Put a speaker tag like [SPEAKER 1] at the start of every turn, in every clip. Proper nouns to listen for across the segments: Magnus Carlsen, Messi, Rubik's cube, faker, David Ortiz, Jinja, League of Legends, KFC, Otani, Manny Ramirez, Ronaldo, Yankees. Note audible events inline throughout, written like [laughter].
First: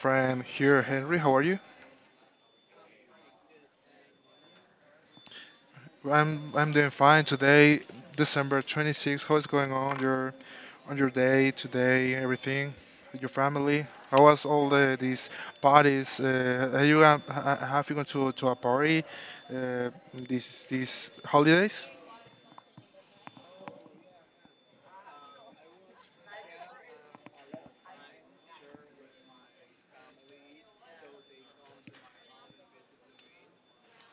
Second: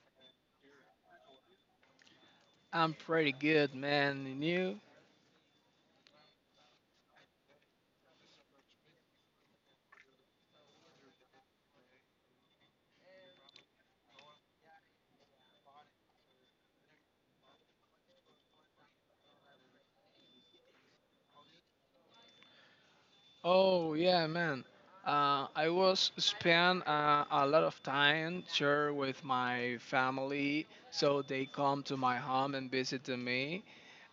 [SPEAKER 1] friend here, Henry. How are you?
[SPEAKER 2] I'm pretty good, man. And you?
[SPEAKER 1] I'm doing fine today, December 26th. How is going on your day today? Everything, your family. How was all these parties? Are you have you gone to a party, uh, these holidays?
[SPEAKER 2] Oh, yeah, man. I was spend a lot of time sure with my family, so they come to my home and visit to me,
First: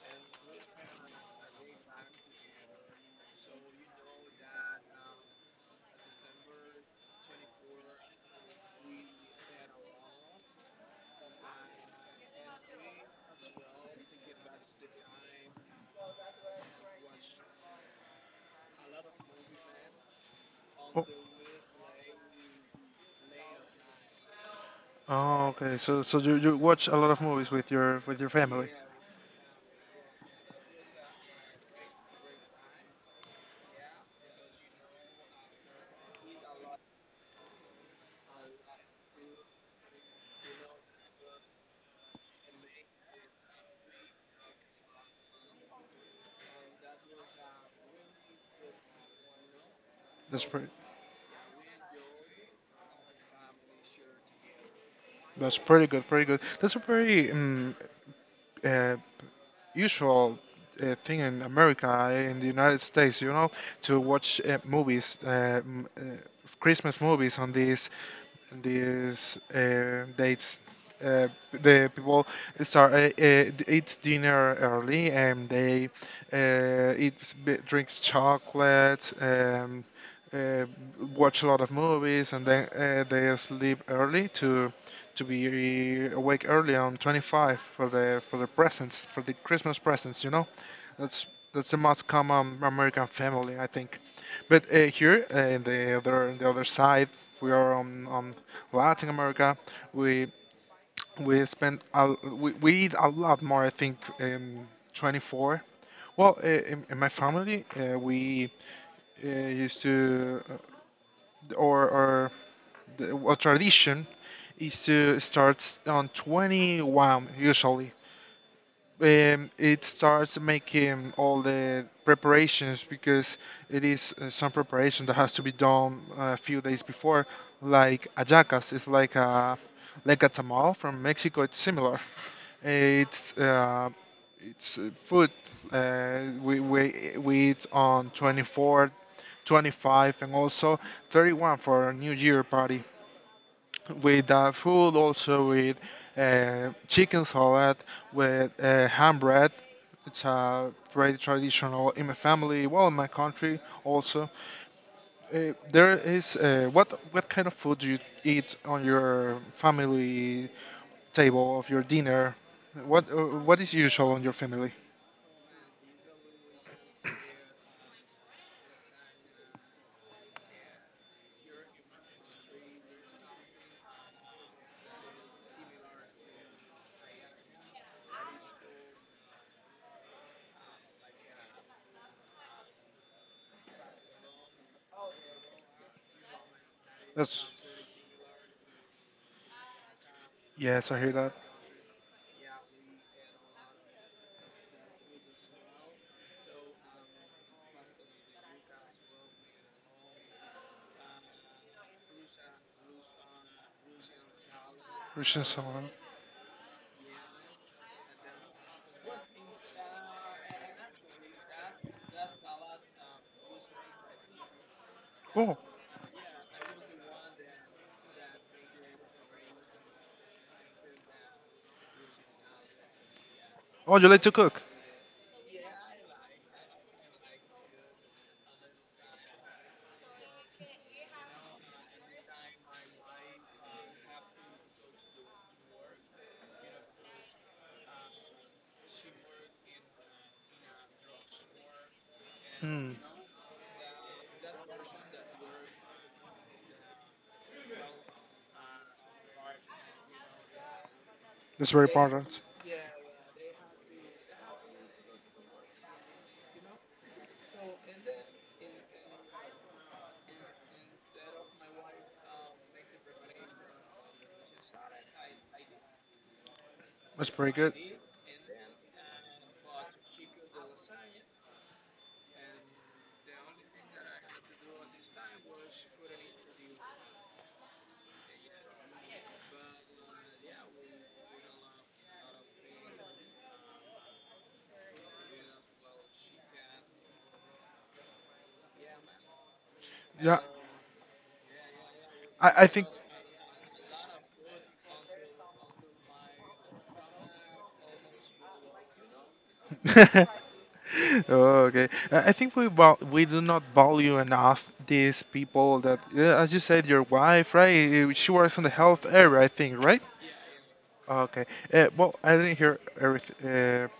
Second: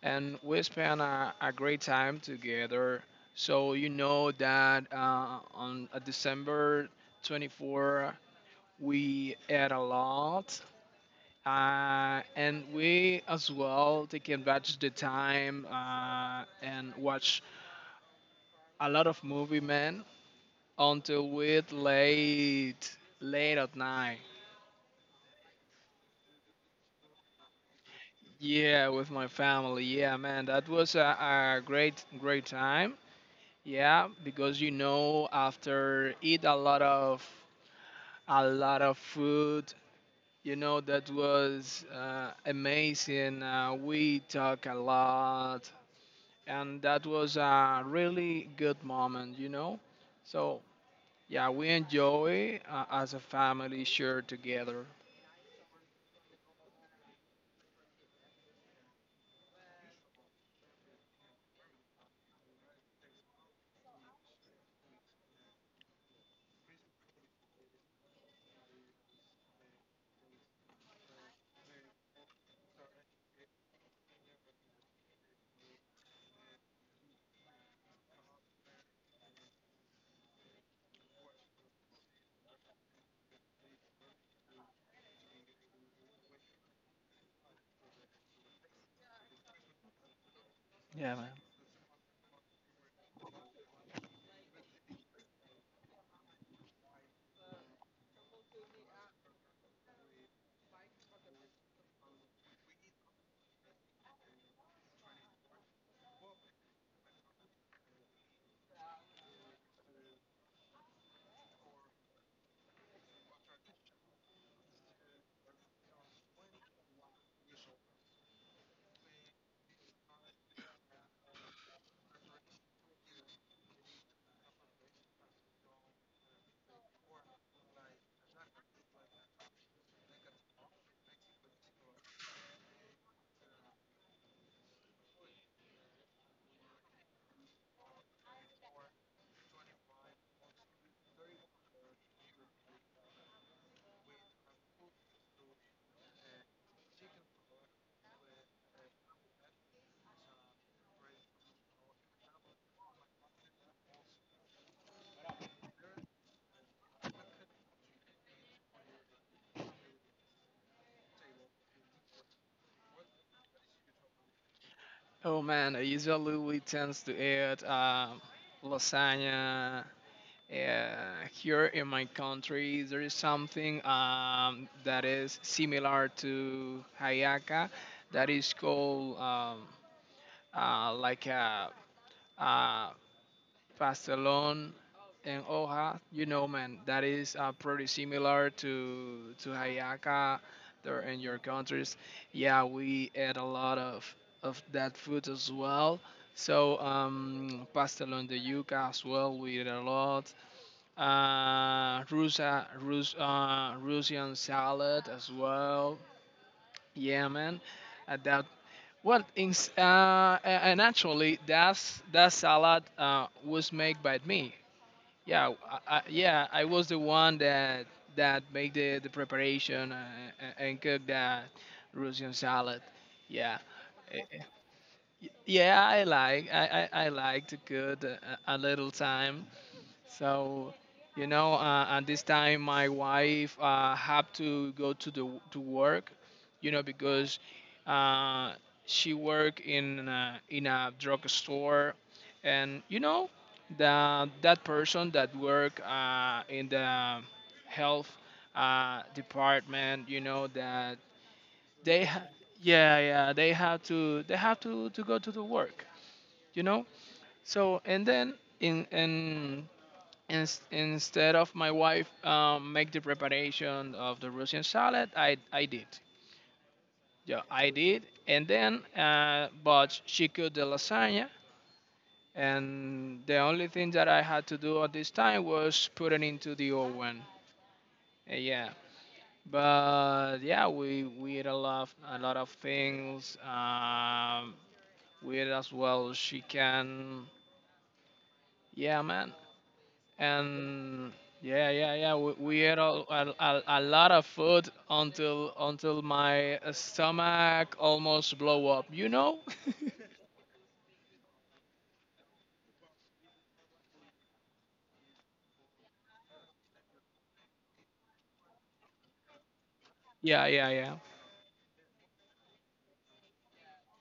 [SPEAKER 2] and we spend a great time together. So you know that on December 24, we ate a lot, and we as well take advantage the time and watch a lot of movie, man,
[SPEAKER 1] Oh,
[SPEAKER 2] until with late, late at night.
[SPEAKER 1] oh, okay. So you watch a lot of movies with your family.
[SPEAKER 2] Yeah, with my family. Yeah, man, that was a great, great time. Yeah, because you know, after eat a lot of food, you know, that was amazing. We talk a lot, and that was a really good moment. You know,
[SPEAKER 1] That's
[SPEAKER 2] so
[SPEAKER 1] pretty.
[SPEAKER 2] yeah, we enjoy as a family share together.
[SPEAKER 1] That's pretty good. Pretty good. That's a pretty uh, usual thing in America, in the United States, to watch movies, Christmas movies on these dates. Uh, the people start eat dinner early, and they eat drinks chocolate, uh, watch a lot of movies, and then they sleep early to be awake early on 25, for the presents, for the Christmas presents.
[SPEAKER 2] Yeah,
[SPEAKER 1] that's
[SPEAKER 2] man.
[SPEAKER 1] that's the most common American family, I think. But here, in the other side, we are on Latin America. we we eat a lot more, I think. 24. Well, in, my family, we used to, or the, a tradition is to start on 21 usually. It starts making all the preparations, because it is some preparation that has to be done a few days before, like ayacas. It's like a tamal from Mexico. It's similar. It's food we eat on 24, 25, and also 31 for a New Year party, with food, also with chicken salad, with ham bread. It's a very traditional in my family, well, in my country also. There is What kind of food do you eat on your family table of your dinner? What is usual on your family?
[SPEAKER 2] Oh man, I usually tends to eat lasagna. Yeah, here in my country, there is something that is similar to hayaka, that is called like uh Pastelon and Oja, you know, man, that is
[SPEAKER 1] That's
[SPEAKER 2] pretty similar to Hayaka
[SPEAKER 1] Yes,
[SPEAKER 2] there
[SPEAKER 1] I hear
[SPEAKER 2] in
[SPEAKER 1] that.
[SPEAKER 2] your countries. Yeah, we ate a lot of that food as well. So pastelon de yuca as well, we eat a lot. Russian salad as
[SPEAKER 1] Russian salad.
[SPEAKER 2] well. Yeah, man, that well, in, s- a- and actually, that salad was made by me. Yeah,
[SPEAKER 1] Oh,
[SPEAKER 2] I was the one that that made the preparation and cooked that Russian salad. Yeah,
[SPEAKER 1] oh, you
[SPEAKER 2] Eh,
[SPEAKER 1] like to
[SPEAKER 2] eh,
[SPEAKER 1] cook?
[SPEAKER 2] yeah, I like to cook a little time so, you know, at this time, my wife had to go to work, you know, because uh, she worked in a drugstore, and
[SPEAKER 1] Hmm,
[SPEAKER 2] you know, the that person that work in the health department, you know,
[SPEAKER 1] that's very
[SPEAKER 2] they ha-
[SPEAKER 1] important.
[SPEAKER 2] yeah, yeah, they have to go to the work, you know. So and then in Ins instead of my wife make the preparation of the Russian salad, I did.
[SPEAKER 1] That's
[SPEAKER 2] Yeah,
[SPEAKER 1] pretty
[SPEAKER 2] I
[SPEAKER 1] good.
[SPEAKER 2] did. And then, but she cooked the lasagna. And the only thing that I had to do at this time was put it into the oven. Yeah. But yeah, we ate a lot of things. We ate as well as she can. Yeah, man.
[SPEAKER 1] Yeah,
[SPEAKER 2] And yeah, yeah, yeah. We,
[SPEAKER 1] I,
[SPEAKER 2] we
[SPEAKER 1] I
[SPEAKER 2] ate
[SPEAKER 1] think.
[SPEAKER 2] a lot of food until my stomach almost blow up. You know? [laughs]
[SPEAKER 1] [laughs] Oh, okay. I think we we do not value enough these people that, yeah, as you said, your wife, right? She works in the health area, I think, right?
[SPEAKER 2] Yeah, yeah, yeah,
[SPEAKER 1] Okay. Well, I didn't hear everything,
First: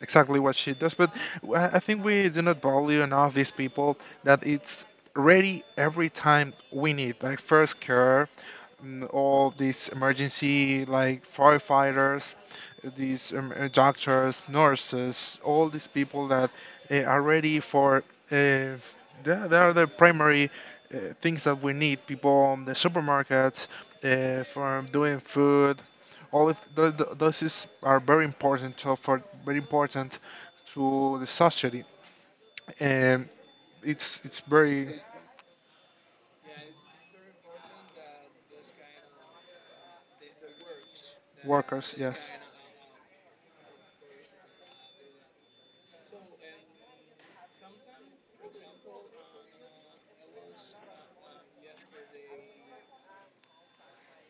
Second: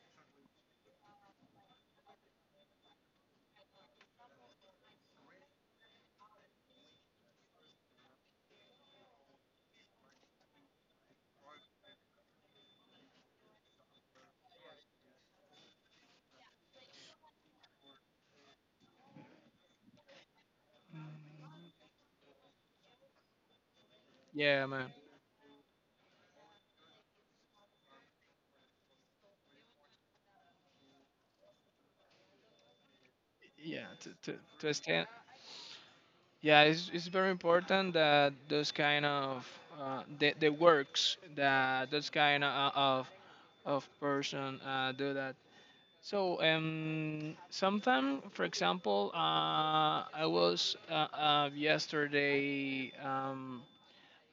[SPEAKER 1] exactly what she does. But I think we do not value enough these people that it's ready every time we need, like first care, all these emergency like firefighters, these doctors, nurses, all these people that are ready for. Uh, they are the primary things that we need. People on the supermarkets,
[SPEAKER 2] yeah,
[SPEAKER 1] for
[SPEAKER 2] man.
[SPEAKER 1] doing food, all of are very important, so for very important to the society, and
[SPEAKER 2] Yeah, to
[SPEAKER 1] it's
[SPEAKER 2] to
[SPEAKER 1] it's
[SPEAKER 2] to
[SPEAKER 1] very,
[SPEAKER 2] stand. Yeah, it's very important that those kind of the works that
[SPEAKER 1] workers,
[SPEAKER 2] those
[SPEAKER 1] yes,
[SPEAKER 2] kind of person do that. So sometime, for example, I was yesterday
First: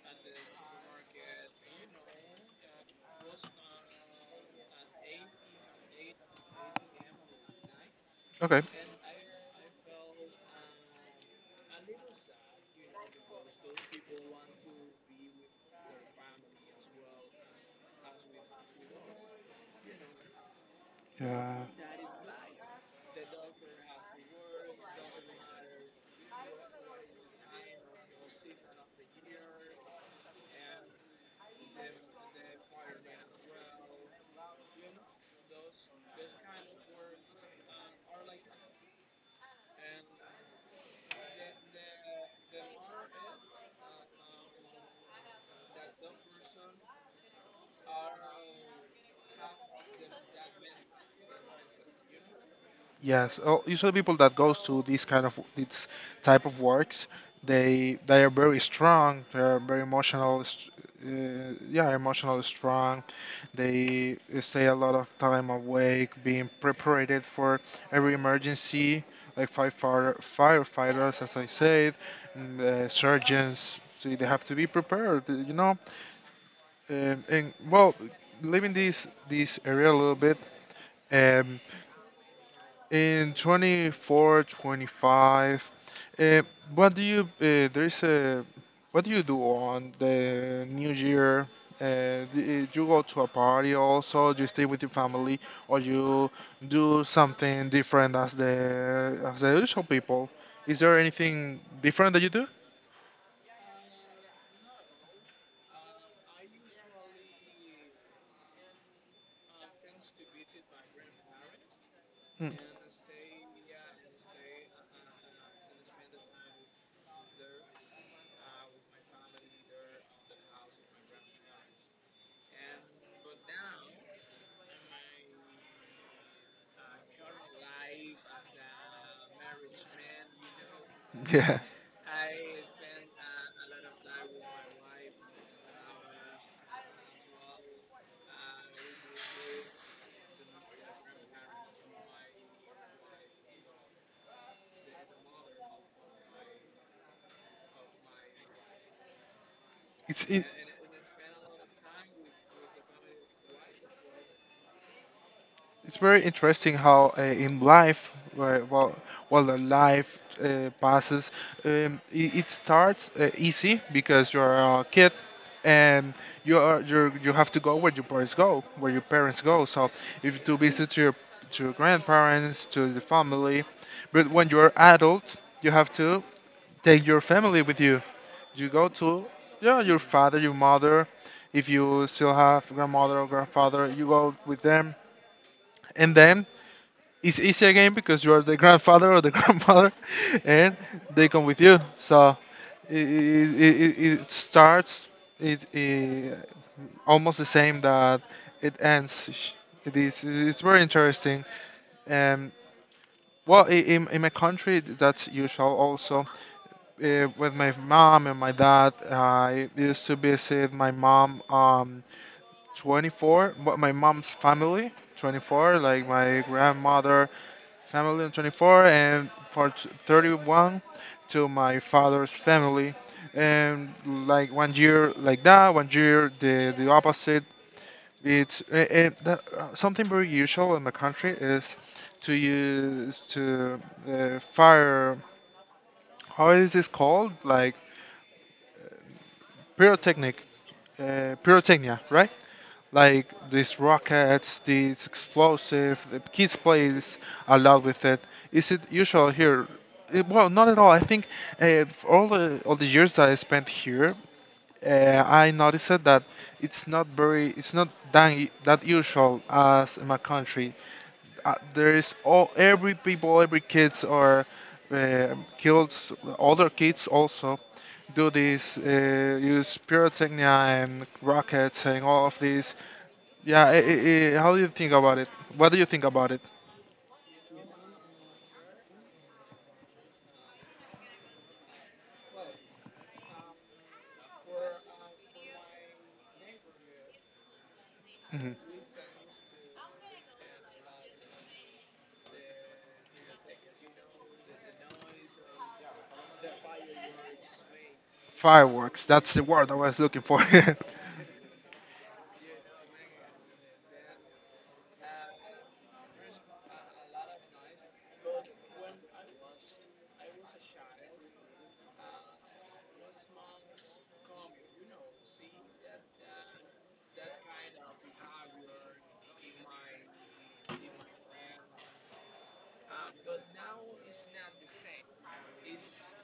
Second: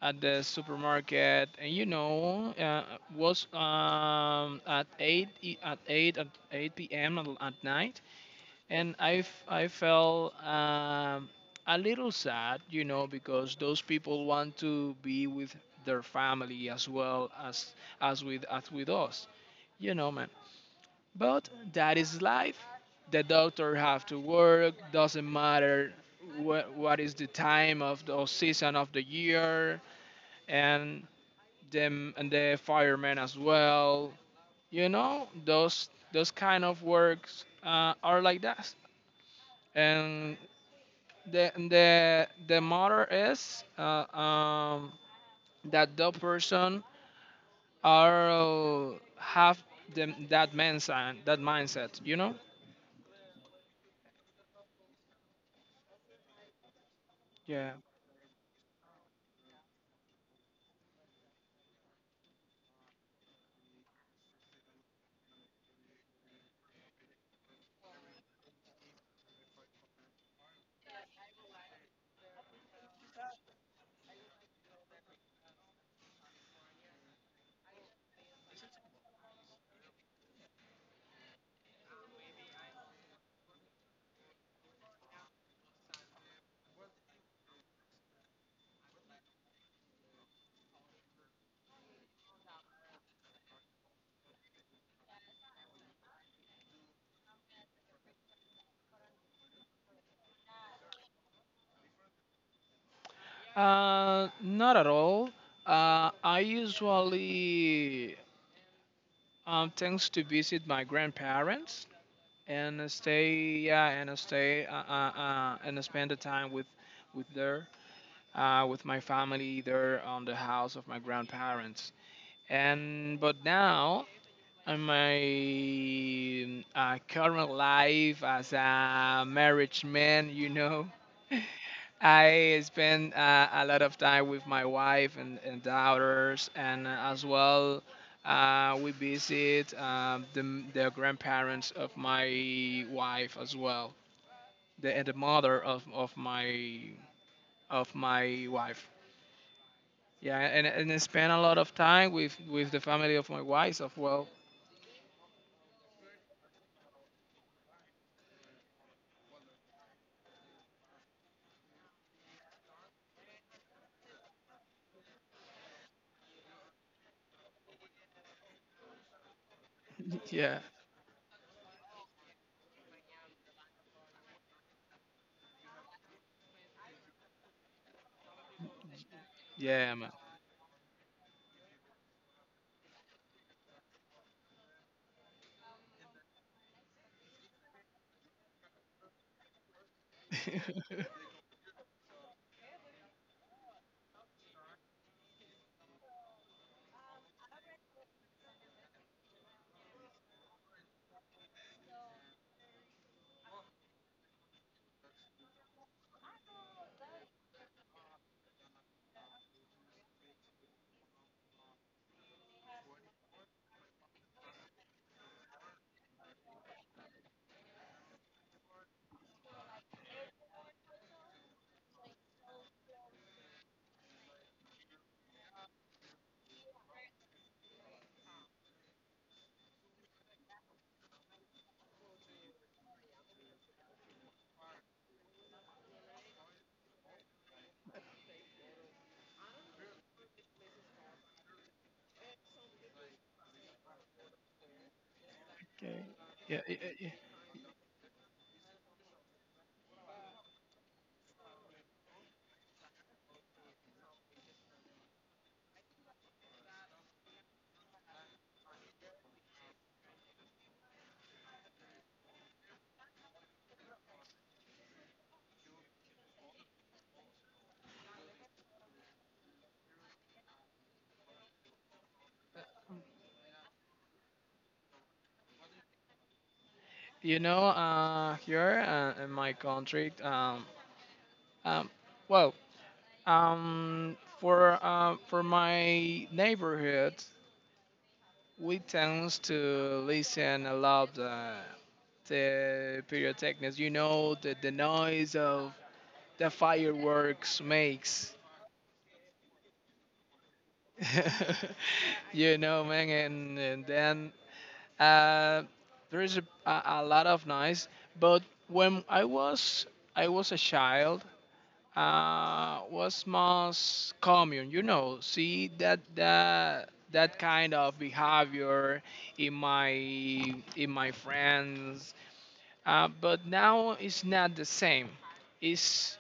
[SPEAKER 2] at the supermarket, and you know, was at eight p.m. at night,
[SPEAKER 1] okay,
[SPEAKER 2] and I felt a little sad, you know, because those people want to be with their family as well as with us, you know, man. But
[SPEAKER 1] yeah.
[SPEAKER 2] that is life. The doctor have to work. Doesn't matter what is the time of the season of the year, and the firemen as well. You know those kind of works are like that. And the matter is that the person are have them that mindset that mindset. You know.
[SPEAKER 1] Yes. Oh, usually people that goes to these kind of these type of works,
[SPEAKER 2] Yeah.
[SPEAKER 1] they are very strong. They are very emotional. Yeah, emotional strong. They stay a lot of time awake, being prepared for every emergency, like firefighter, firefighters, as I said, and, surgeons. So they have to be prepared. You know, and well, leaving this area a little bit. Um, in 24, 25, uh, what do you uh, there's a what do you do on the New Year? Do you go to a party also? Do you stay with your family, or you do something different as the usual people? Is there anything different that you do?
[SPEAKER 2] Not at all. I usually tends to visit my grandparents
[SPEAKER 1] Mm.
[SPEAKER 2] and uh, stay yeah and stay and spend the time with their with my family there on the house of my grandparents. And but now in my current life as a marriage man, you know. [laughs]
[SPEAKER 1] Yeah,
[SPEAKER 2] I spend a lot of time with my wife and, daughters, and as well, we visit the grandparents of my wife as well, and the mother of my wife.
[SPEAKER 1] it's
[SPEAKER 2] Yeah,
[SPEAKER 1] it.
[SPEAKER 2] and, I spend a lot of time with, the family of my wife as well.
[SPEAKER 1] It's very interesting how in life, while the life passes. It starts easy, because you're a kid, and you are you you have to go where your parents go, so if
[SPEAKER 2] [laughs]
[SPEAKER 1] you to
[SPEAKER 2] Yeah,
[SPEAKER 1] visit your to your grandparents, to the family. But when you're adult, you have to take your family with you. You go to, yeah,
[SPEAKER 2] yeah,
[SPEAKER 1] your
[SPEAKER 2] man.
[SPEAKER 1] father, your mother. If you still have grandmother or grandfather, you go with them. And then it's easy again, because you are the grandfather or the [laughs] grandmother, and
[SPEAKER 2] [laughs]
[SPEAKER 1] they come with you. So it starts it almost the same that it ends. It is, it's very interesting. And well, in my country, that's usual also. With my mom and my dad, I used to visit my mom 24, but my mom's family 24, like my grandmother, family and 24, and for 31 to my father's family. And like one year like that, one year the opposite. It's that, something very usual in my country is to use to fire. How is this called? Like pyrotechnic, pyrotechnia, right? Like these rockets, these
[SPEAKER 2] Okay.
[SPEAKER 1] explosive. The kids
[SPEAKER 2] Yeah,
[SPEAKER 1] plays a lot with it. Is it usual here? Well, not at all. I think for all the years that I spent here, I noticed that it's not that that usual as in my country. There is all every people, every kids or kids, older kids also do this, use pyrotechnia and rockets and all of this. Yeah, I how do you think about it? What do you think about it?
[SPEAKER 2] you know, here in my country, um, well, for my neighborhood,
[SPEAKER 1] Mhm.
[SPEAKER 2] we tend to listen a lot to pyrotechnics. You know the noise of the fireworks makes.
[SPEAKER 1] Fireworks. That's the word I was looking for. [laughs]
[SPEAKER 2] [laughs] You know, man, and, then uh, there is a lot of noise. But when I was a child, was most common, you know, see that that kind of behavior in my friends, but now it's not the same. It's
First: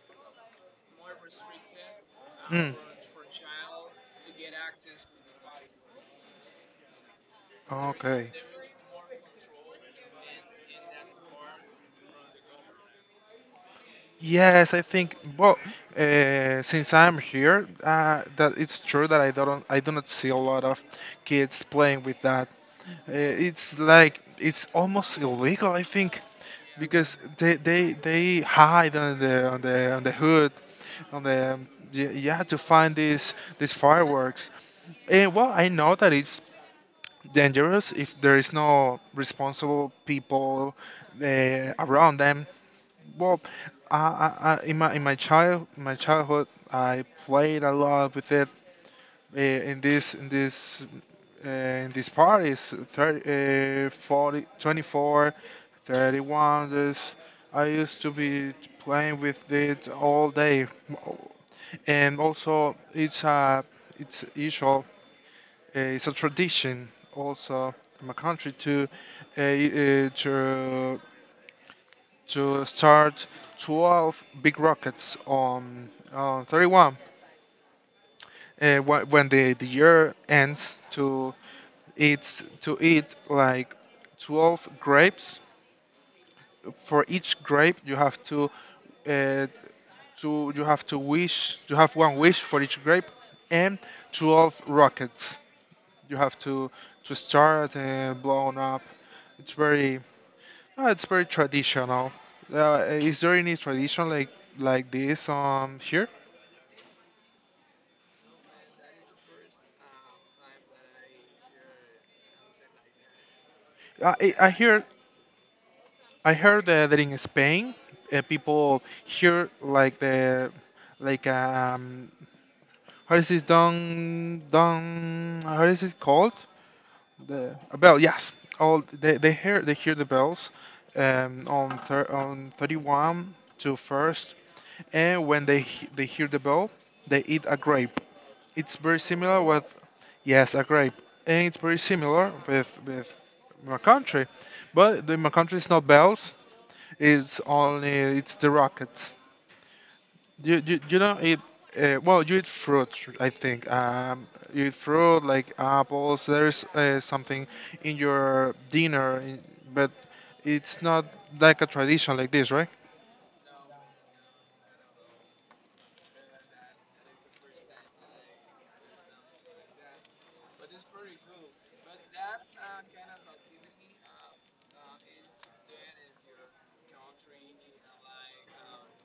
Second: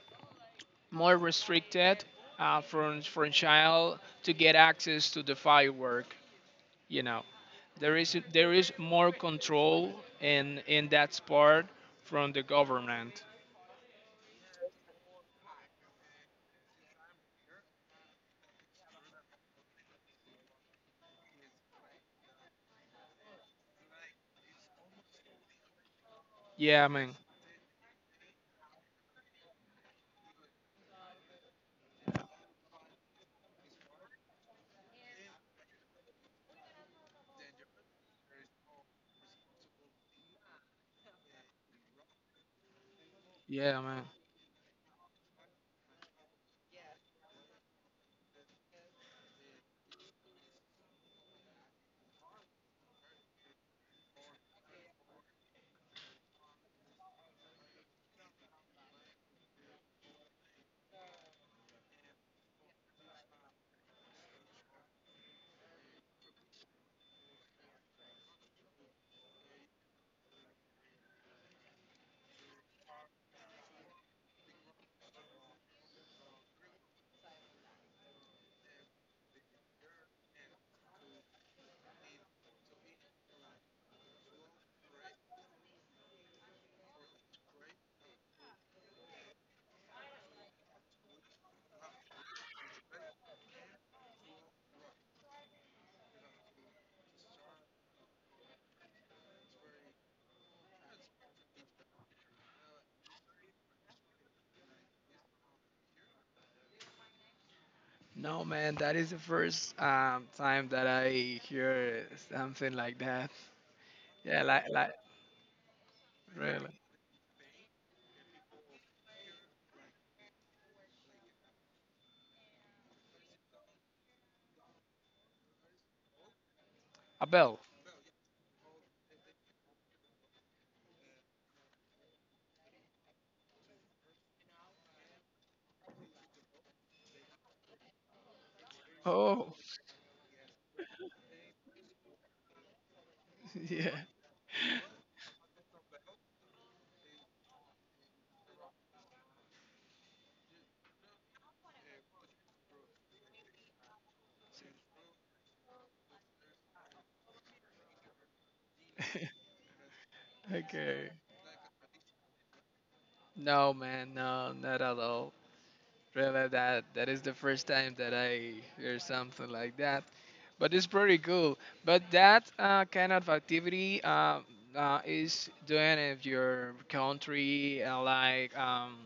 [SPEAKER 2] more restricted,
[SPEAKER 1] Mm.
[SPEAKER 2] from child to get access to the firework, you know. There is
[SPEAKER 1] Okay.
[SPEAKER 2] more control in that part from the government.
[SPEAKER 1] Yes, I think. Well, since I'm here, that it's true that I don't, I do not see a lot of kids playing with that. It's like it's almost illegal, I think,
[SPEAKER 2] Yeah, man.
[SPEAKER 1] because they hide on the on the hood, on the, yeah, yeah, to find these fireworks. And well, I know that it's dangerous if there is no responsible people around them. Well,
[SPEAKER 2] Yeah, man.
[SPEAKER 1] I, in my child my childhood, I played a lot with it in this in these parties, 30, 40, 24, 31. This I used to be playing with it all day. And also it's usual, it's a tradition also in my country to uh, uh, to to start 12 big rockets on 31, when the year ends to eat, to eat like 12 grapes. For each grape you have to, uh, you have to wish, you have one wish for each grape. And 12 rockets you have to start blowing up. It's very it's very traditional. Is there any tradition like this, here?
[SPEAKER 2] No, man, that is the first time that I hear something like that.
[SPEAKER 1] I,
[SPEAKER 2] Yeah,
[SPEAKER 1] I
[SPEAKER 2] like
[SPEAKER 1] hear I heard
[SPEAKER 2] really.
[SPEAKER 1] that in Spain, people hear like the, like, how is this, dong dong, how is it called,
[SPEAKER 2] A
[SPEAKER 1] the
[SPEAKER 2] bell.
[SPEAKER 1] a bell? Yes. All they hear, they hear the bells on on 31 to first, and when they they hear the bell, they eat a grape. It's very similar
[SPEAKER 2] Oh,
[SPEAKER 1] with, yes, a grape. And it's very similar with
[SPEAKER 2] [laughs]
[SPEAKER 1] my
[SPEAKER 2] yeah.
[SPEAKER 1] country. But the, my country is not bells. It's only, it's the rockets. You, you don't eat. Well, you eat fruit, I think. You eat fruit like apples. There's something in your dinner,
[SPEAKER 2] [laughs]
[SPEAKER 1] in- but it's not
[SPEAKER 2] Okay.
[SPEAKER 1] like a tradition like this, right?
[SPEAKER 2] No, man, no, not at all. Really, that is the first time that I hear something like that. But it's pretty cool. But that kind of activity is doing if your country like,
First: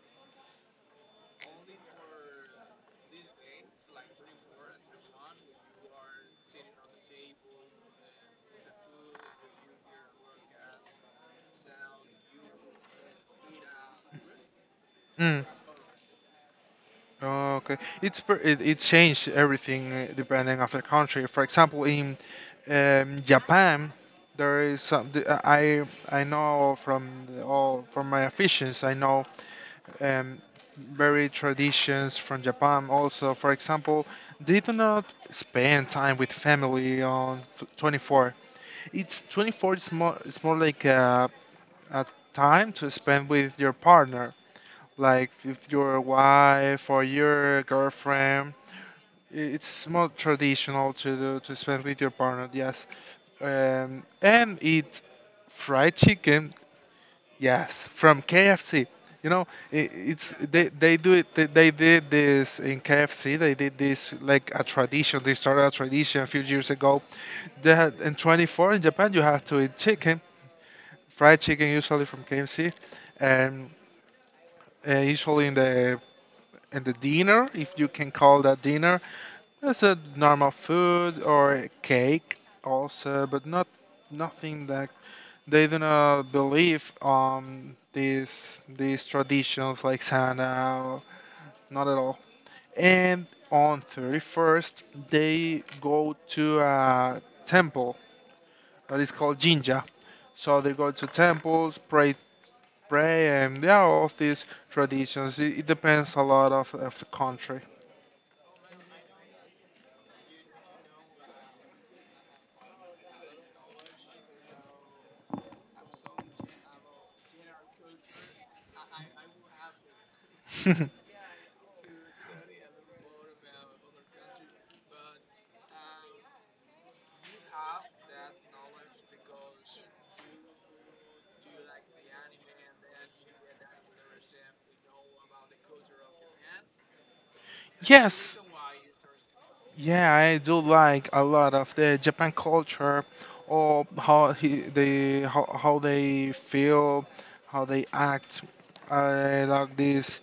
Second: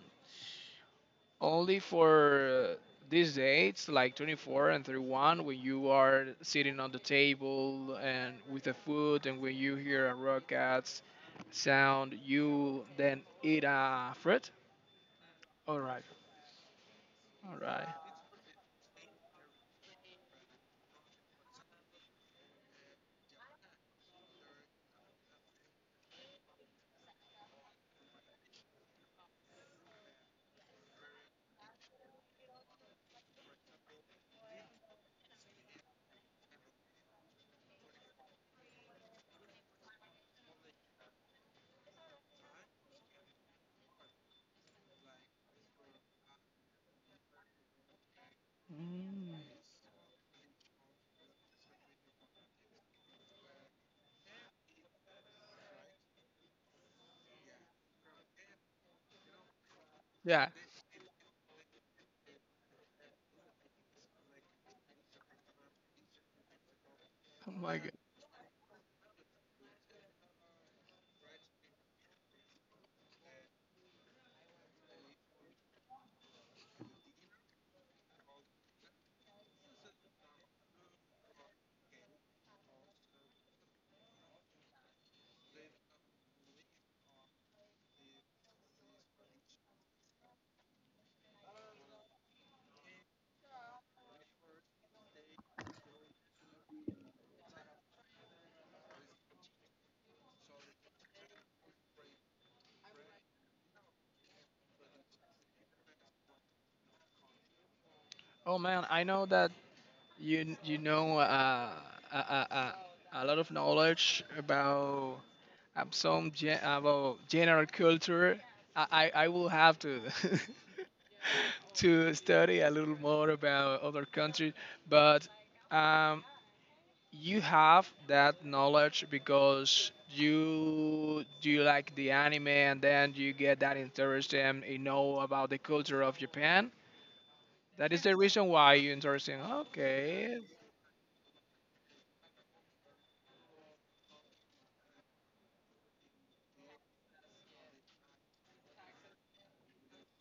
[SPEAKER 2] only for, these dates like 24 and 31, when you are sitting on the table and with the food, and when you hear a rockets sound, you then eat a fruit.
[SPEAKER 1] Mm.
[SPEAKER 2] All right. All
[SPEAKER 1] Okay,
[SPEAKER 2] right.
[SPEAKER 1] it, it changed everything depending of the country. For example, in Japan, there is some. I know from the, all from my officials. I know um, very traditions from Japan also. For example, they do not spend time with family on 24. It's 24 is more, it's more like a time to spend with your partner, like with your wife or your girlfriend.
[SPEAKER 2] Mm.
[SPEAKER 1] It's more traditional to do, to spend with your partner, yes. And eat fried chicken. Yes, from KFC. You know, I it's
[SPEAKER 2] Yeah.
[SPEAKER 1] they do it. They did this in KFC. They did this like a tradition. They started a tradition a few years ago.
[SPEAKER 2] Oh
[SPEAKER 1] They
[SPEAKER 2] my god.
[SPEAKER 1] had in 24 in Japan, you have to eat chicken, fried chicken, usually from KFC. And usually in the dinner, if you can call that dinner, it's a normal food or a cake also, but not nothing like, they do not believe on these traditions like Santa. Not at all. And on 31st, they go to a temple that is called Jinja. So they go to temples, pray, pray, and there are all of these traditions. It depends a lot of the country.
[SPEAKER 2] Oh man, I know that you know, a, a, a lot of knowledge about general culture. I, I will have to [laughs]
[SPEAKER 1] [laughs]
[SPEAKER 2] to study a little more about other countries. But um, you have that knowledge because you do like the anime, and then you get that interest and you know about the culture of Japan. That is the
[SPEAKER 1] Yes,
[SPEAKER 2] reason why you interested.
[SPEAKER 1] yeah, I
[SPEAKER 2] Okay,
[SPEAKER 1] do like a lot of the Japan culture, or how he, they how they feel, how they act. I like this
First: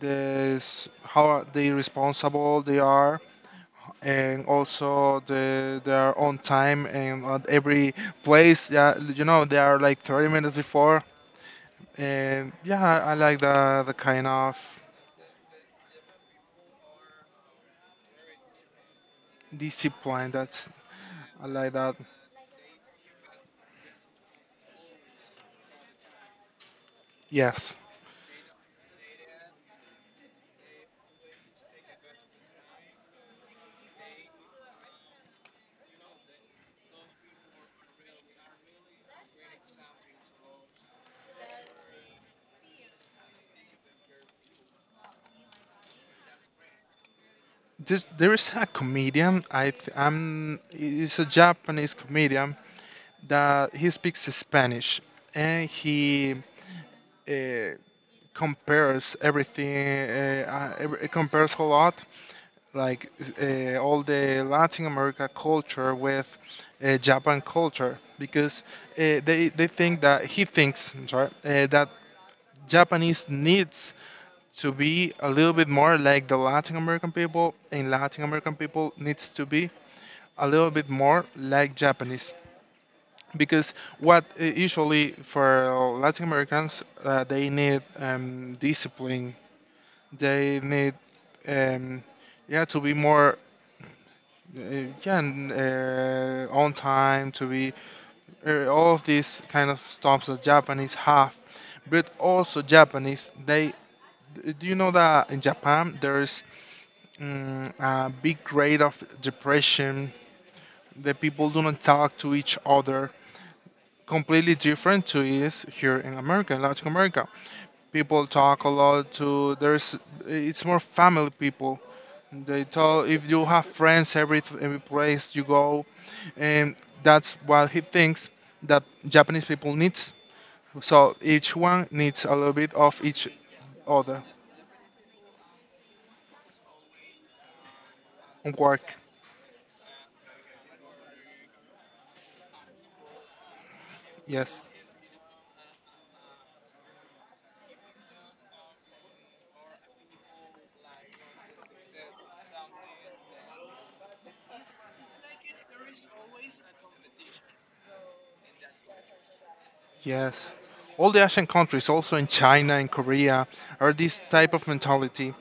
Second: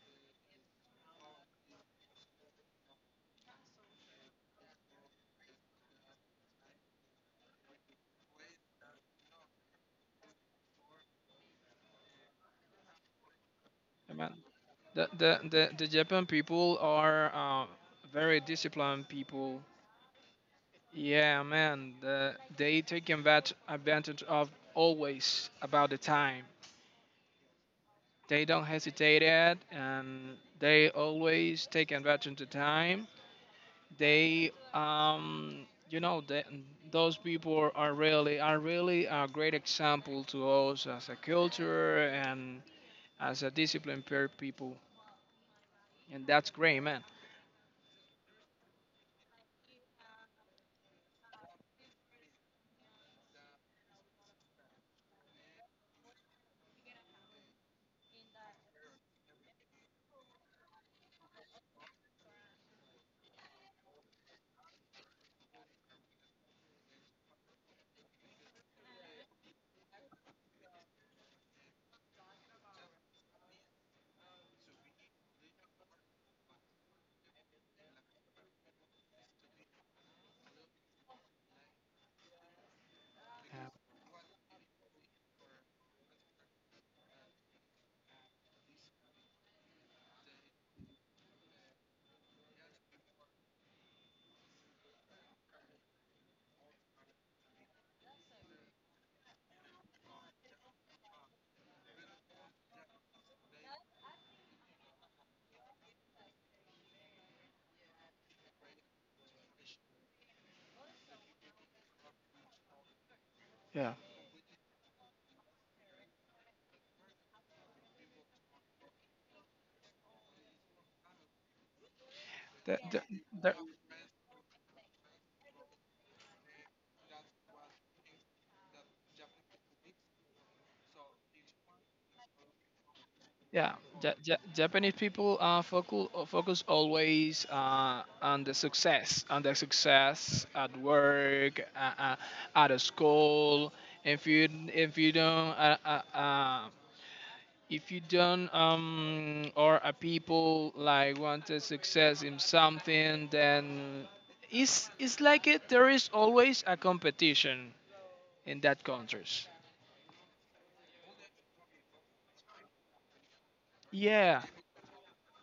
[SPEAKER 1] this how they responsible they are. And also the, they are on time and at every place. Yeah, you know they are like 30 minutes before, and yeah, I like the
[SPEAKER 2] I
[SPEAKER 1] kind
[SPEAKER 2] mean,
[SPEAKER 1] of
[SPEAKER 2] the Japan people are very disciplined people.
[SPEAKER 1] discipline. That's,
[SPEAKER 2] Yeah,
[SPEAKER 1] I like
[SPEAKER 2] man,
[SPEAKER 1] that.
[SPEAKER 2] they take advantage of always about the time.
[SPEAKER 1] Yes.
[SPEAKER 2] They don't hesitate at, and they always take advantage of time. They, you know, the those people are really a great example to us as a culture and as a disciplined pair people, and that's great, man.
[SPEAKER 1] This, there is a comedian. I th- I'm. He's a Japanese comedian that he speaks Spanish, and he uh, compares everything. Compares a lot, like all the Latin America culture with Japan culture, because they think that he thinks. I'm sorry. That Japanese needs to be a little bit more like the Latin American people, and Latin American people needs to be a little bit more like Japanese.
[SPEAKER 2] Yeah,
[SPEAKER 1] Because what usually for Latin Americans, they need discipline. They need, um, yeah, to be more, yeah, on time. To be all of these kind of stuff that Japanese have. But also Japanese, they. Do you know that in Japan there's a big rate of depression? The people do not talk to each other.
[SPEAKER 2] yeah.
[SPEAKER 1] Completely different to is here in America, in Latin America. People talk a lot to there's it's more family people. They
[SPEAKER 2] Th- th-
[SPEAKER 1] talk if you
[SPEAKER 2] th-
[SPEAKER 1] have friends every place you go, and that's what he thinks that Japanese people needs. So each one needs a little bit of each
[SPEAKER 2] Yeah,
[SPEAKER 1] other
[SPEAKER 2] Japanese people focus always on the
[SPEAKER 1] on work.
[SPEAKER 2] success, at work, at a school. If you
[SPEAKER 1] Yes,
[SPEAKER 2] if you don't if you don't, or a people like want the success in something, then it's like it. There is always a competition in that countries.
[SPEAKER 1] yes. All the Asian countries, also in China and Korea, are this
[SPEAKER 2] Yeah.
[SPEAKER 1] type of mentality.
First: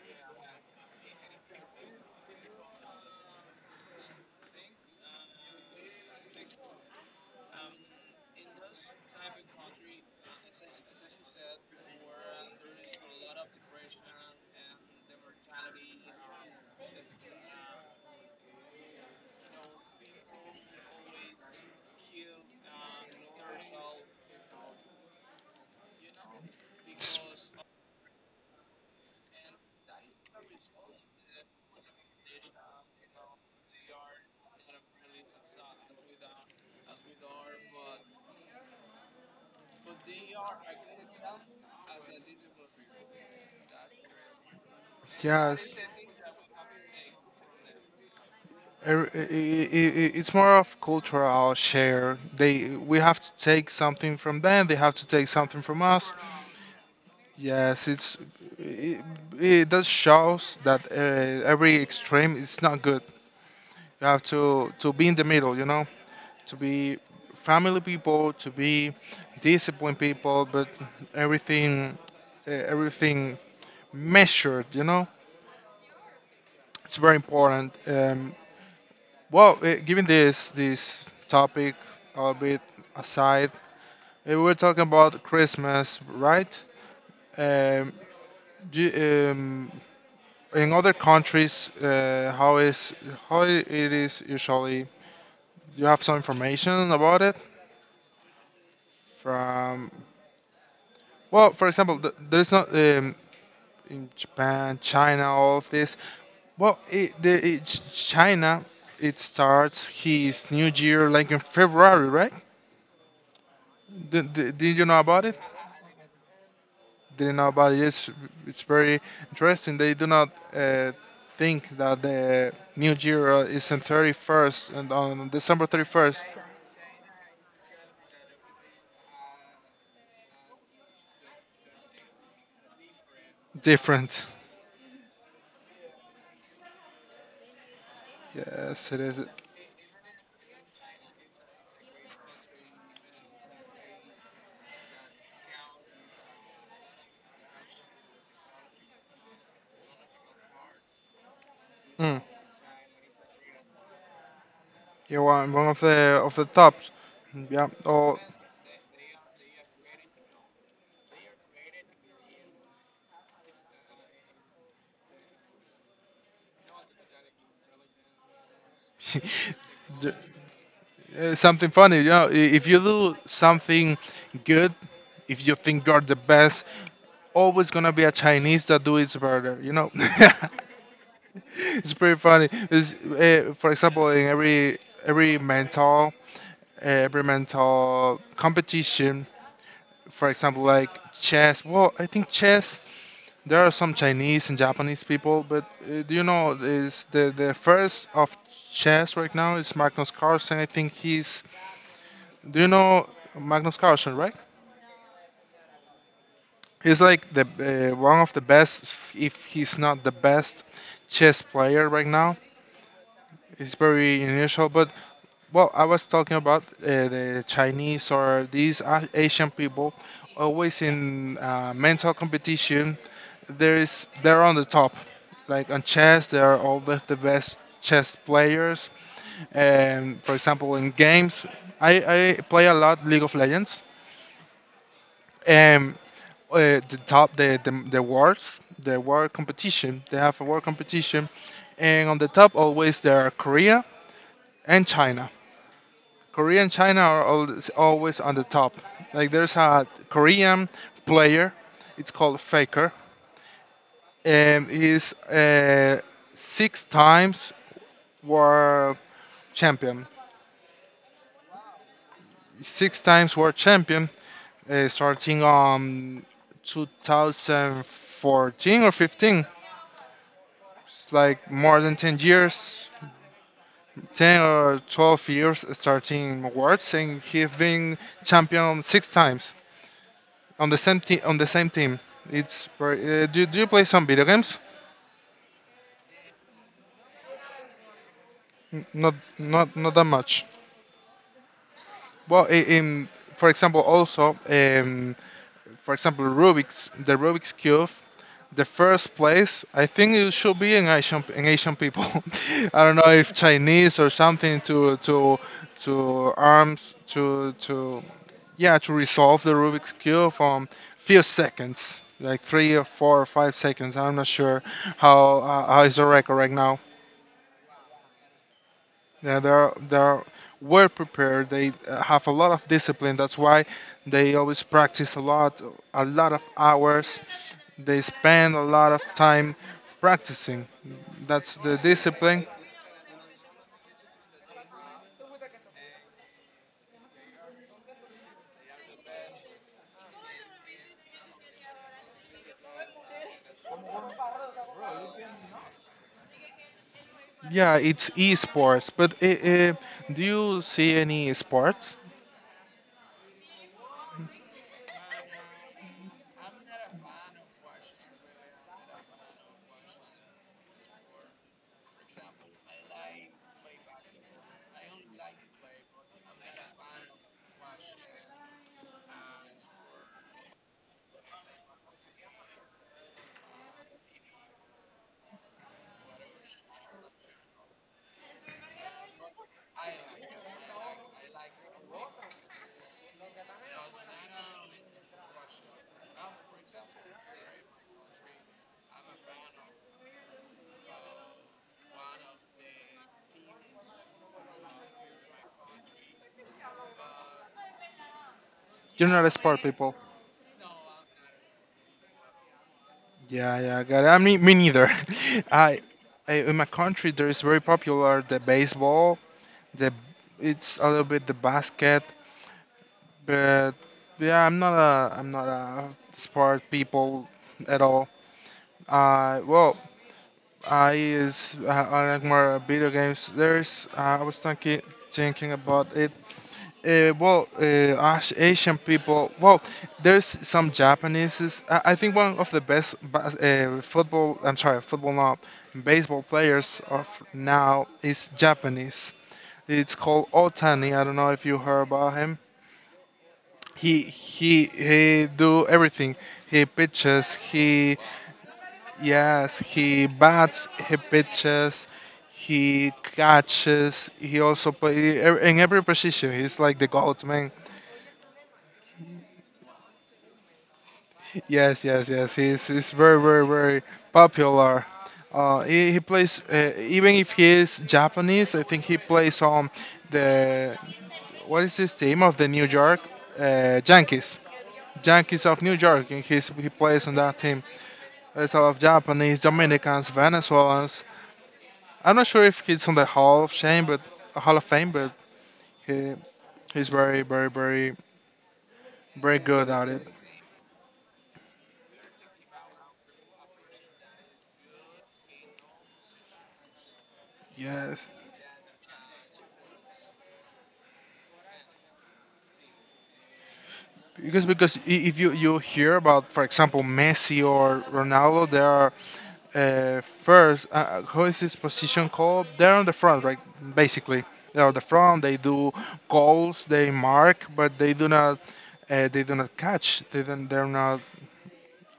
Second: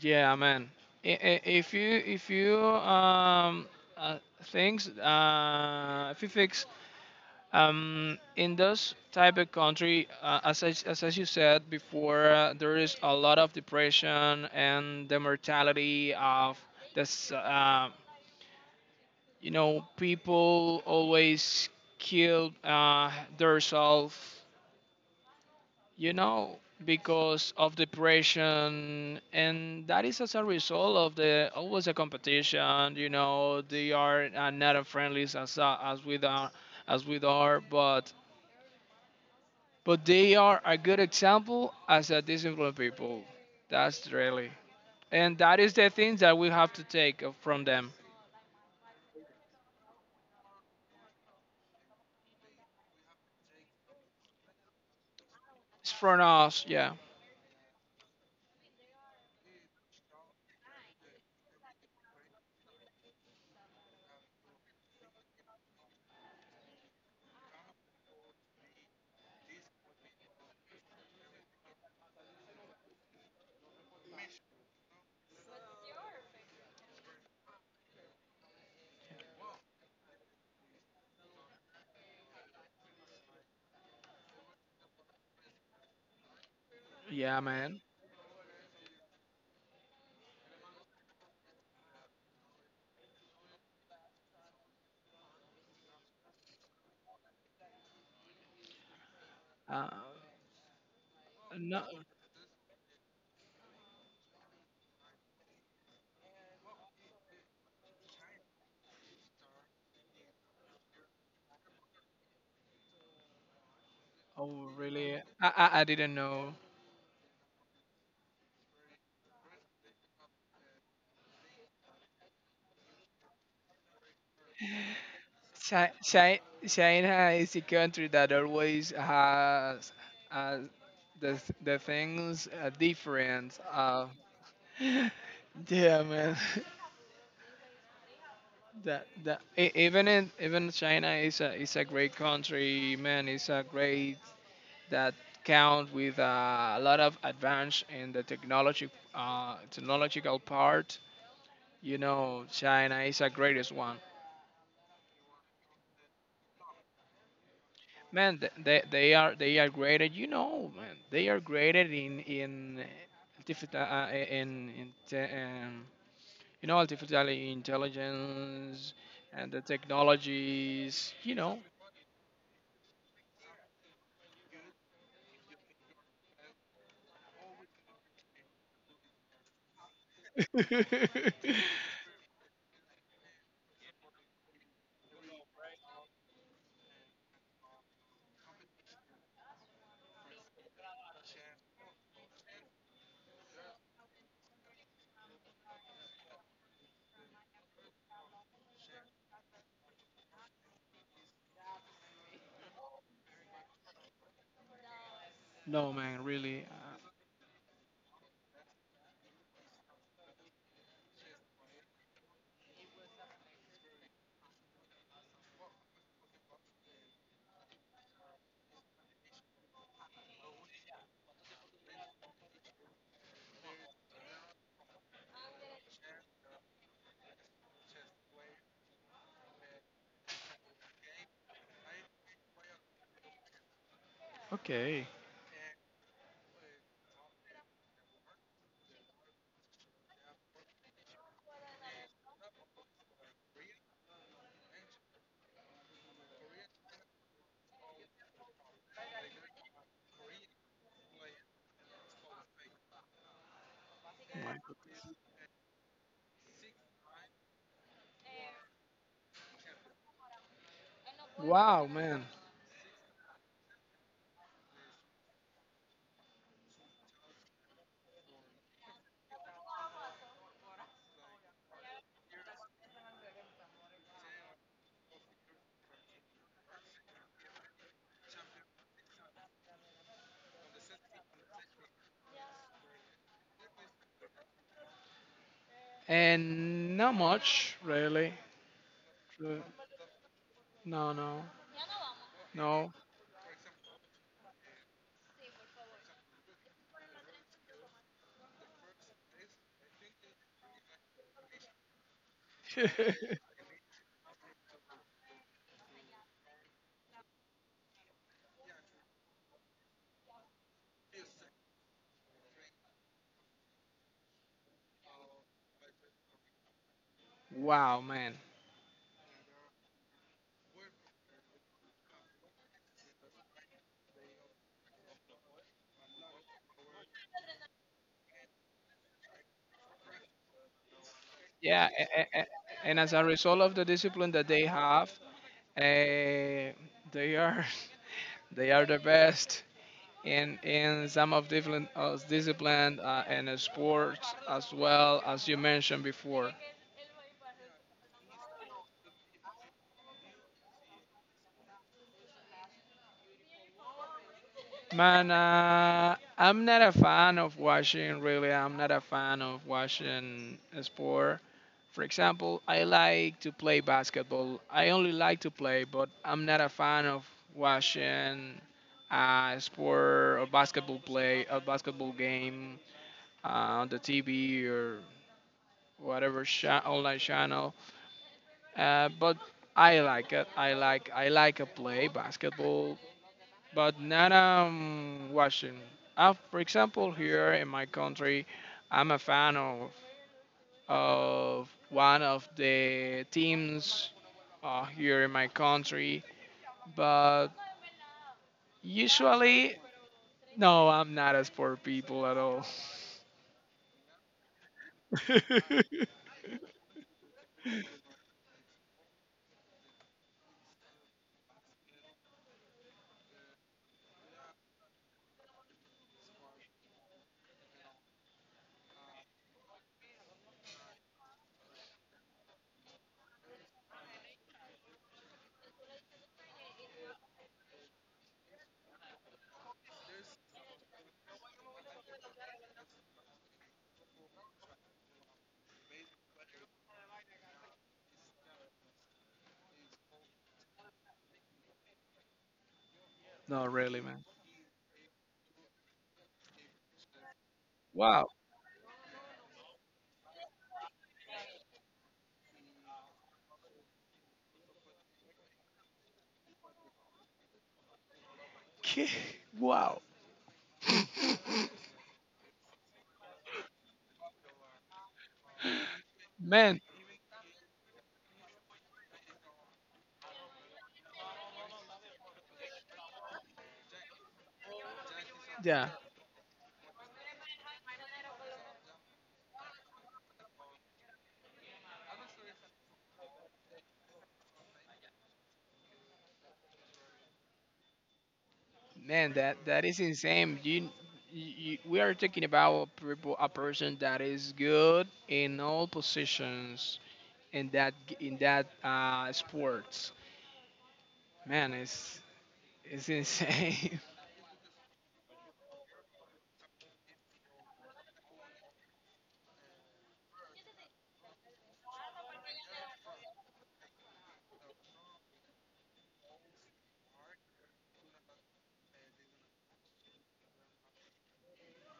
[SPEAKER 2] Yeah, man. I- i- If you if you um uh, if you fix, in those type of country, as as you said before, there is a lot of depression and the mortality of this. You know, people always kill, themselves, you know, because of depression, and that is as a result of the always a competition. You know, they are not as friendly as, as we are, but they are a good example as a disciplined people. That's really, and that is
[SPEAKER 1] Yes.
[SPEAKER 2] the things that we have to take, from them.
[SPEAKER 1] It's more of cultural share. They we have to take something from them. They have to take something from
[SPEAKER 2] It's
[SPEAKER 1] us.
[SPEAKER 2] from us, yeah,
[SPEAKER 1] Yes, it's it, it does shows that every extreme is not good. You have to be in the middle. You know, to be family people, to be disciplined people, but everything everything measured. You know, it's very important. Well, given this topic a bit aside, we were talking about Christmas, right?
[SPEAKER 2] yeah, man.
[SPEAKER 1] Um, do, um, in other countries, how is how it is usually? Do you have some information about it?
[SPEAKER 2] Uh,
[SPEAKER 1] From well, for
[SPEAKER 2] no,
[SPEAKER 1] example, there's not in Japan, China, all of this. Well, China, it starts his New Year like in February, right? Did,
[SPEAKER 2] oh
[SPEAKER 1] did, did you know
[SPEAKER 2] really?
[SPEAKER 1] about it?
[SPEAKER 2] I didn't know.
[SPEAKER 1] Did you know about it? It's very interesting. They do not think that the new year is on 31st and on December
[SPEAKER 2] Chi-
[SPEAKER 1] 31st.
[SPEAKER 2] Chi- China is a country that always has uh, the things different.
[SPEAKER 1] Different.
[SPEAKER 2] [laughs] Yeah, man. [laughs]
[SPEAKER 1] Yes, it
[SPEAKER 2] That
[SPEAKER 1] is.
[SPEAKER 2] that e- even in even China is a great country, man. It's a great that count with a lot of advance in the technology, technological part. You
[SPEAKER 1] Mm.
[SPEAKER 2] know, China is the greatest one.
[SPEAKER 1] You're one of the tops. Yeah. Oh,
[SPEAKER 2] Man, they are graded, you know, man, they are graded in artificial, you know, artificial intelligence and the
[SPEAKER 1] [laughs] ju-
[SPEAKER 2] technologies, you know.
[SPEAKER 1] something funny. You know, I- if you do something good, if you think you're the best, always gonna be a Chinese that do it better. You know,
[SPEAKER 2] [laughs]
[SPEAKER 1] [laughs] it's pretty funny. For example, in every mental every mental competition, for example, like chess. Well, I think chess. There are some Chinese and Japanese people, but do you know is the first of chess right now is Magnus Carlsen. I think he's do you know Magnus Carlsen, right?
[SPEAKER 2] No man, really,
[SPEAKER 1] He's like the one of the best, if he's not the best, chess player right now. It's very unusual, but well, I was talking about the Chinese or these Asian people always in mental competition. There is they're on the top, like on chess, they are always the best chess players. And for example, in games, I play a lot League of Legends
[SPEAKER 2] okay.
[SPEAKER 1] um, the top the awards the award competition they have award competition and on the top always there are Korea and China. Korea and China are always, always on the top, like there's a Korean player. It's called Faker,
[SPEAKER 2] Oh My
[SPEAKER 1] and
[SPEAKER 2] go-.
[SPEAKER 1] he's six times world champion.
[SPEAKER 2] Wow man.
[SPEAKER 1] Six times world champion starting on 2014 or 15. It's like more than 10 years, 10 or 12 years starting awards, and he's been champion six times on the same, team. On the same team. It's very, do you play some video games?
[SPEAKER 2] And not much really.
[SPEAKER 1] Not
[SPEAKER 2] True.
[SPEAKER 1] that much.
[SPEAKER 2] No, no,
[SPEAKER 1] Well,
[SPEAKER 2] no.
[SPEAKER 1] in for example, also for example, Rubik's Cube, the first place, I think it should be in Asian people. [laughs] I don't know if
[SPEAKER 2] [laughs]
[SPEAKER 1] Chinese or something to arms to yeah to resolve the Rubik's Cube from few seconds, like 3 or 4 or 5 seconds. I'm not sure how is the record right now.
[SPEAKER 2] Wow, man.
[SPEAKER 1] Yeah, they're well prepared. They have a lot of discipline. That's why they always practice a lot of hours they spend a lot of time practicing. That's the
[SPEAKER 2] Yeah,
[SPEAKER 1] discipline.
[SPEAKER 2] and as a result of the discipline that they have, Eh, they are [laughs] they are the best in some of different, discipline, and sports, as well as you mentioned before.
[SPEAKER 1] Yeah, it's esports. But I do you see any sports?
[SPEAKER 2] Man, I'm not a fan of watching. Really, I'm not a fan of watching a sport. For example, I like to play basketball. I only like to play, but I'm not a fan of watching, sport or basketball, play, a basketball game, on the TV or whatever online channel. But I like it. I like to play basketball, but not, watching. For example, here in my country, I'm a fan of one of the teams, here in my country, but
[SPEAKER 1] You're not a sport
[SPEAKER 2] usually
[SPEAKER 1] people.
[SPEAKER 2] no, I'm not a sport people at all.
[SPEAKER 1] Yeah, yeah, I got it. I mean, me neither. [laughs] I,
[SPEAKER 2] [laughs]
[SPEAKER 1] I in my country there is very popular the baseball. The it's a little bit the basket, but yeah, I'm not a sport people at all. Well, I like more video games. There's I was thinking about it. Well, Asian people. Well, there's some Japanese. I think one of the best football. I'm sorry, football not baseball players of now is Japanese. It's called Otani. I don't know if you heard about him.
[SPEAKER 2] Not really,
[SPEAKER 1] He
[SPEAKER 2] man.
[SPEAKER 1] he he do everything. He pitches. He
[SPEAKER 2] Wow.
[SPEAKER 1] Yes, he bats, he pitches, he catches, he also play in every position. He's like the goat man.
[SPEAKER 2] [laughs] Wow. [laughs]
[SPEAKER 1] Yes, yes, yes. He's very very very popular. He plays
[SPEAKER 2] Man,
[SPEAKER 1] even if he is Japanese. I think he plays on the what is this team of the New York Yankees. Yankees of New
[SPEAKER 2] yeah.
[SPEAKER 1] York, and he plays on that team. There's a lot of Japanese, Dominicans, Venezuelans, I'm not sure if he's on the Hall of Shame, but Hall of Fame, but he he's very, very, very,
[SPEAKER 2] Man,
[SPEAKER 1] very
[SPEAKER 2] that
[SPEAKER 1] good
[SPEAKER 2] that
[SPEAKER 1] at
[SPEAKER 2] is
[SPEAKER 1] it.
[SPEAKER 2] insane. You we are talking about a person that is good in all positions in that
[SPEAKER 1] Yes,
[SPEAKER 2] g- in that sports. Man, it's insane.
[SPEAKER 1] because I- if you you hear about, for example, Messi or Ronaldo, they are first. How is this position called? They're on the front, right? Basically, they're on the front. They do goals, they mark, but they do not. They do not catch. They don't. They're not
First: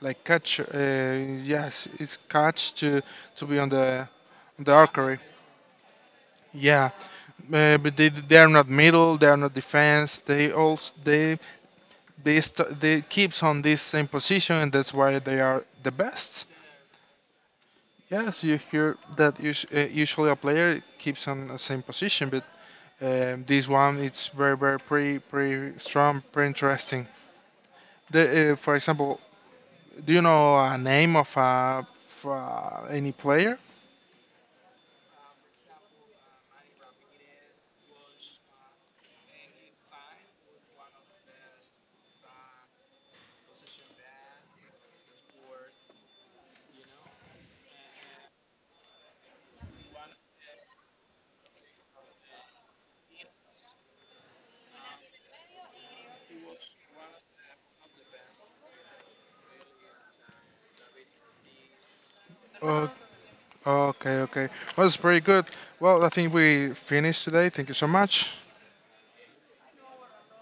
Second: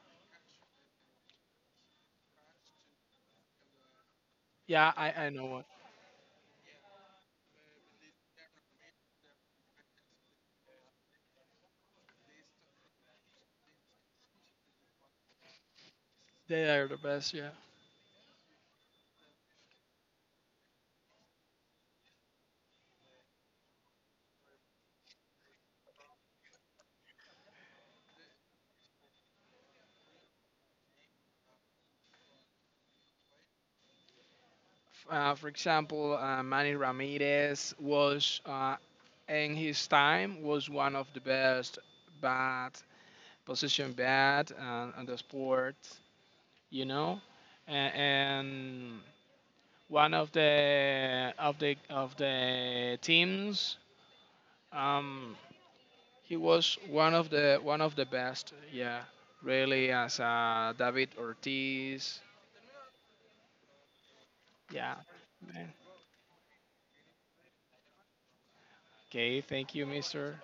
[SPEAKER 1] like catch. Yes, it's catch to be on
[SPEAKER 2] [laughs]
[SPEAKER 1] the
[SPEAKER 2] Yeah, I
[SPEAKER 1] archery.
[SPEAKER 2] I know what
[SPEAKER 1] Yeah, but they are not middle, they are not defense. They also they keeps on this same position, and that's why they are the best.
[SPEAKER 2] they are the best. Yeah.
[SPEAKER 1] Yes, you hear that usually a player keeps on the same position, but this one it's very very pretty pretty strong, pretty interesting. For example, do you know a name of a for, any player?
[SPEAKER 2] For example, Manny Ramirez was in his time was one of the best bat position bat, on the sport. You know, and one of the teams. Um, he was one of the best. Yeah, really, as David Ortiz.
[SPEAKER 1] Oh, okay, okay. Well,
[SPEAKER 2] Yeah.
[SPEAKER 1] it's pretty good.
[SPEAKER 2] Man.
[SPEAKER 1] Well, I think we finished today. Thank you so much.
[SPEAKER 2] Okay, thank you, Mister.